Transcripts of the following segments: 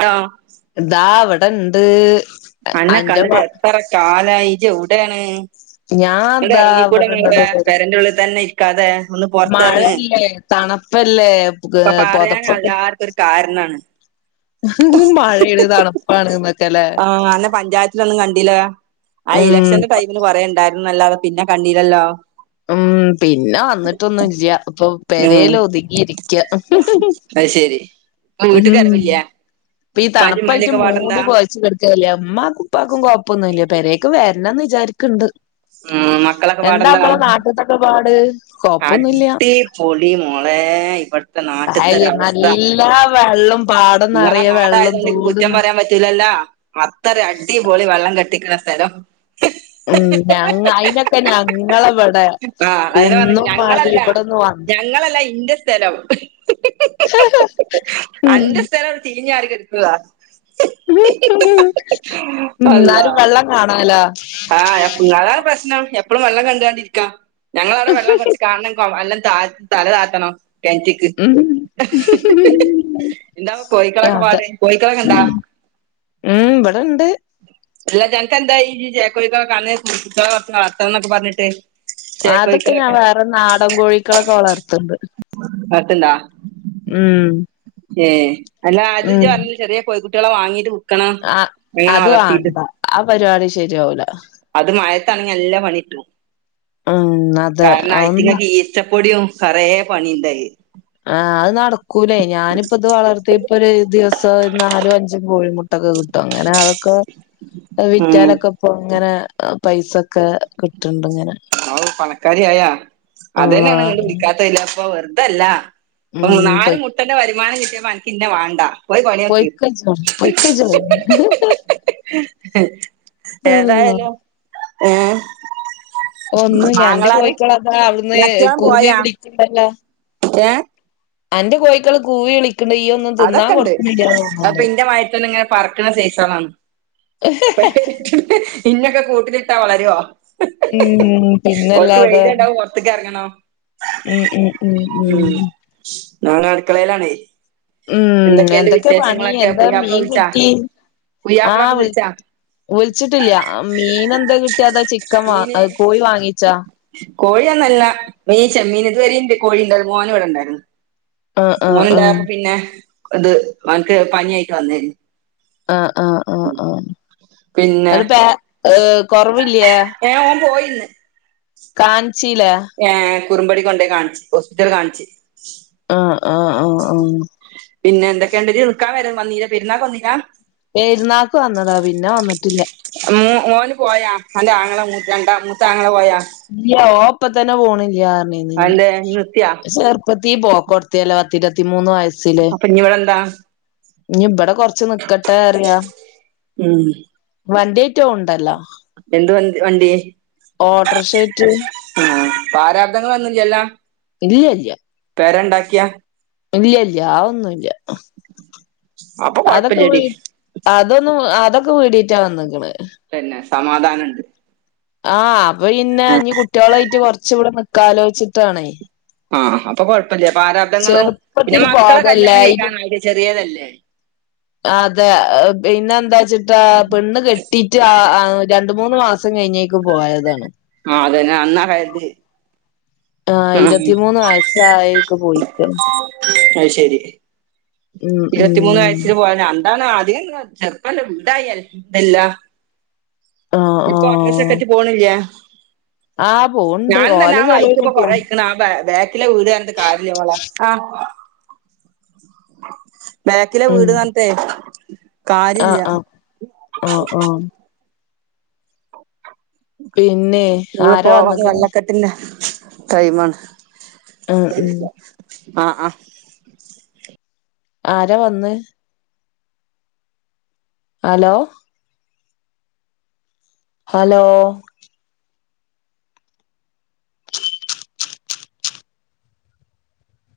ആ ഇതാ അവിടെ ഇണ്ട് അന്നെ കണ്ടിട്ട് എത്ര കാലായി ജ്ജോവ്ടെണ് ഞാൻ ഇതാ ഇറങ്ങിക്കൂടെ മാ ഇവിടെണ്ടടോ പേര് പേരന്റെ ഉള്ളിൽ തന്നെ ഇരിക്കാതെ ഒന്ന് പോറത്തറങ്ങ മഴയല്ലേ തണുപ്പല്ലേ ഇപ്പൊ പറയാന പൊതപ്പൊക്കെ എല്ലർക്കുംരു കാരണമാണ് മഴെണ് തണുപ്പാണ ന്നൊക്കെ ആ അന്ന പഞ്ചായത്തിലൊന്നും കണ്ടില്ല ആ ഉം ഇലക്ഷന്റെ ടൈമന് കൊറേ ഉണ്ടായി നല്ലാതെ പിന്നെ കണ്ടീലല്ലോ ഉം ഉം പെരൽ ഒതുങ്ങിയിരിക്ക വീട്ട്ക്ക് വരവ് ല്ല പ്പൊ ഈ തണുപ്പായിട്ട് മൂടി പോഴച്ച കിടുക്കല്ലേ ഉമ്മക്കും ഉപ്പക്കും കൊഴപ്പൊന്നും ഇല്ല പേരേക്ക് വെർ ണം വിചാരിക്കണ്ട് മ് മക്കളൊക്കെ പാടെന്താ നാട്ട്ത്തൊക്കെ പാട് കൊഴപ്പൊന്നുല്ല അടിപൊളി മോ [unintelligible] നാട്ടത്തെ അയ് ഒരവസ്ഥ നല്ല വെള്ളം പാടം നിങ്ങളെ നെറയെ നാടായത വെള്ളം കൊണ്ട് എനിക്ക് തോട് കുറ്റം ന പറയാൻ പറ്റൂലല്ല അത്തര അടി പോളി വെള്ളം കട്ടിക്കണെ സ്ഥലം മ് ഞങ അയിനൊക്കെ ഞങ്ങള ആ [unintelligible] ഞങ്ങളല്ല ഇവിടൊന്നും വന്ന് ഞങ്ങളല്ല ഇന്റെ സ്ഥലം അന്റെ ഉം സ്ഥലം ചീഞാടി കേട്ക്കാ അല്ല എന്നാലും വെള്ളം കാണലോ ആ താണ് പ്രശ്നം എപ്പഴും വെള്ളം കണ്ടാണ്ടിരിക്കാ ഞങ്ങളവിടെ വെള്ളം കുറച്ച് കാണണം എല്ലാം ത തല താത്തണം കെൻറ്റ്ക്ക് ഉം എന്താ കോഴിക്കളൊക്കെ പാട് കോയിക്കള് ണ്ടാ മ് വടെണ്ട് [unintelligible] വളർത്തണം ന്നൊക്കെ പറഞ്ഞിട്ട് അതൊക്കെ ഞാൻ ചേക്കോയിക്കളൊക്കെ വേറെ നാടൻ കോഴികളൊക്കെ വളർത്തണ്ട് ത്ണ്ടാ മ് ഏ അല്ലാ ആത് പറഞ്ഞ ചെറിയ കോഴിക്കുട്ടികളെ വാങ്ങീട്ട് വിക്കണം ആ അങ്ങനെ അതും വളർത്തിയിട്ട് വാണ്ടാ ആ പരിപാടി ശരിയാവൂല അത് മഴത്താണെങ്കി എല്ലാം പണിട്ടും ഉം അതെ കാരണം അതൊന്നും ആഐത്തിങ്ങക്ക് ഈച്ച [unintelligible] യും കറയേ പണിണ്ടായി ആഹ് അത് നടക്കൂലേ ഞാനിപ്പ ഇത് വളർത്തിയപ്പൊ ഒരു ദിവസം നാലും അഞ്ചും [unintelligible] കിട്ടും അങ്ങനെ അതൊക്കെ ഉം വിറ്റാലൊക്കെ ഇങ്ങനെ പൈസക്കെ [unintelligible] ഓ പണക്കാരിയായാ അതന്നെയാണ് നിങ്ങ അള്ളാഹ് വിളിക്കാത്ത ഇല്ല അപ്പ വെറുതല്ല ഓ ഉം നാല് പൊയ് മുട്ടന്റെ വരുമാനം കിട്ടിയപ്പോ അനക്കിന്നെ വേണ്ട പോയി പണിയോക്ക് പൊയ്ക്കോജ് പൊയ്ക്കോജ് അള്ളാ [unintelligible] ഏതായാലും ഏ ഒന്ന് ഞാൻന്റെ ആങ്ങളാര് കോയിക്കോള അതാ അവിടുന്ന് കൂവി വിളിക്കണ്ടല്ലോ ഏഹ് അന്റെ കോയി ക്കള് കൂവി വിളിക്കണ്ട് ഈയ ഒന്നും തിന്നാ അതൊക്കെ ഉണ്ട് കൊടുക്കല്ല അപ്പൊ തോന്നണ്ട് ഇന്റെ വയറ്റന്നെ ഇങ്ങനെ പറക്കണ സെയ്സളാണ് ഇന്നൊക്കെ കൂട്ടിലിട്ടാ വളരുവോ ഉം [unintelligible] ഓൽക് വെയില് കണ്ട പോർത്ക്ക് എറങ്ങണം മ് മ് മ് മ് [unintelligible] അടുക്കളയിലാണേ ഉം എന്തൊക്കെയുണ്ട് എന്തൊക്കെ പണി വിശേഷങ്ങളൊക്കെ എന്താ പുയ്യാപ്പിള മീൻ വിളിച്ചാ കിട്ടി ആ പുയ്യാപ്പിളൊക്കെ വിളിച്ചാ വിളിച്ചിട്ടില്ല മീൻ എന്താ കി ട്ടിയതാ ചിക്കൻ വ കോഴി വാങ്ങിച്ചാ കോഴിയന്നല്ല മീച്ചെമ്മീൻ ഇതുവരെ കോഴി ഉണ്ടായിരുന്നു മോന ഇവിടെ ഇണ്ടായിരുന്നു ആഹ് ആഹ് ആഹ് ഓനുണ്ടായപ്പോ പിന്നെ ഇത് അവനക്ക് പനായിട്ട് വന്നന് ആ ആ ആ ആ പിന്നെ [unintelligible] കൊറവില്ലയേ ഏ [unintelligible] കാൻചിലെ ഏഹ് കുറുമ്പടി കൊണ്ടേ കാൻചി ഹോസ്പിറ്റൽ കാൻച് ആഹ് ആഹ് ആഹ് ആഹ് - പിന്നെ എന്തൊക്കെയ ഉണ്ടടി നിൽക്കാൻ വരുന്നു വന്നീര പെരുന്നാക്ക് വന്നീര- പരുന്നാക്ക് വന്നതാ പിന്ന വന്നിട്ടില്ല- ഓോന് പോയാ എന്റെറെ ആങ്ങളെ മൂത്ത രണ്ടാ മൂത്ത ആങ്ങളെ പോയാ- ഇല്ല ഓ അപ്പ തന്നെ പോണില്ലാണിനി- അതെന്തേ ഇയ്യ് നിർത്തിയാ [unintelligible] പത്തിരുപത്തി മൂന്ന് വയസ് അപ്പംഞ്ഞി ഇവിടെ എന്താ? ഞി ഇവിടെ കൊറച്ച് നിക്കട്ടെ അറിയാ ഉം വണ്ടിയേറ്റോ ഉണ്ടല്ലോ - എന്ത് വ വണ്ടി- ഓട്ടറ്ഷേറ്റ്- ആഹ് പ്രാരാബ്ധങ്ങൾ ഒന്നും ഇല്ലൃല്ലോ? ഇല്ലൃ ഇല്ലൃ- പേരെണ്ടാക്കിയാ- ഇല്ല്യ അതൊന്നുല്ല്യ അപ്പൊ അതൊക്കെ വി കൊഴപ്പല്ലടി അതൊന്നും അതൊ- വീടിട്ടാ വന്ന്ക്കണേ- പിന്നെ സമാധാനുണ്ട്- ആഹ് അപ്പൊ ഇന്നെ ഇ കുട്ടികളായിട്ട് കൊറച്ച് ഇടെ നിക്കലോചിച്ചിട്ടാണേ- ആഹ് അപ്പൊ കൊഴപ്പില്ല പ്രാരാബ്ദങ്ങളും പിന്നെ ചെറുപ്പത്തിൽ മക്കളെ ബോധല്ലേ കല്യാണം ഇത് കേൾക്കാായിട്ട് ചെറിയതല്ലേ- അതെ പിന്നെ എന്താ വെച്ചിട്ടാ പെണ്ണ് കെട്ടിട്ട് ആ ര രണ്ട് മൂന്ന് മാസം കഴിഞ്ഞേക്കും പോയതാണ്- ആ അതന്നെ അന്നാറയത്- ആഹ് ഇരുത്തിമൂന്ന് വയസ്സായിക്കെ പോയിക്ക- അത് ശരി ഉം ഇരുപത്തിമൂന്ന് വയസി പോയതാണ് - എന്താണ് ആതിനെന്ത ചെറുപ്പല്ലേ വീടായി എല്ലാം- ആ ആ ഇപ്പൊ ഓട്ട്രിസ സെൻററിപോണില്ലൃ - ആ- പോണ്ട് ഞാൻ തന്നെ ഓലെ ആ ചെലവിന് വായിക്കുമ്പൊ കൊറ കിട്ടിയാണ് വക്കണ ആ ബ ബാക്കിലെ വീടാന് കാര്യളെ ആ- ബാക്കിലെ വീട് താനത്തെേ- ആഹ് ആഹ് ആഹ് ആഹ്- പിന്നെ ഞങ്ങൾ ആരാ പോയത് വന്ന്ക്ക്ണ് വെള്ളക്കെട്ടിന്റെ ടൈമാണ്- ആഹ് ഉം- ആഹ് ആ- ആരാ വന്ന്- ഹലോ- ഹലോ-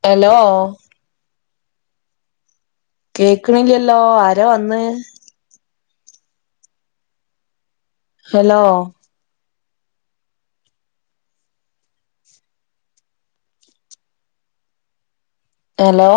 എലോ- കേക്കണില്ലല്ലോ ആരോ വന്ന്- ഹലോ- എലോ-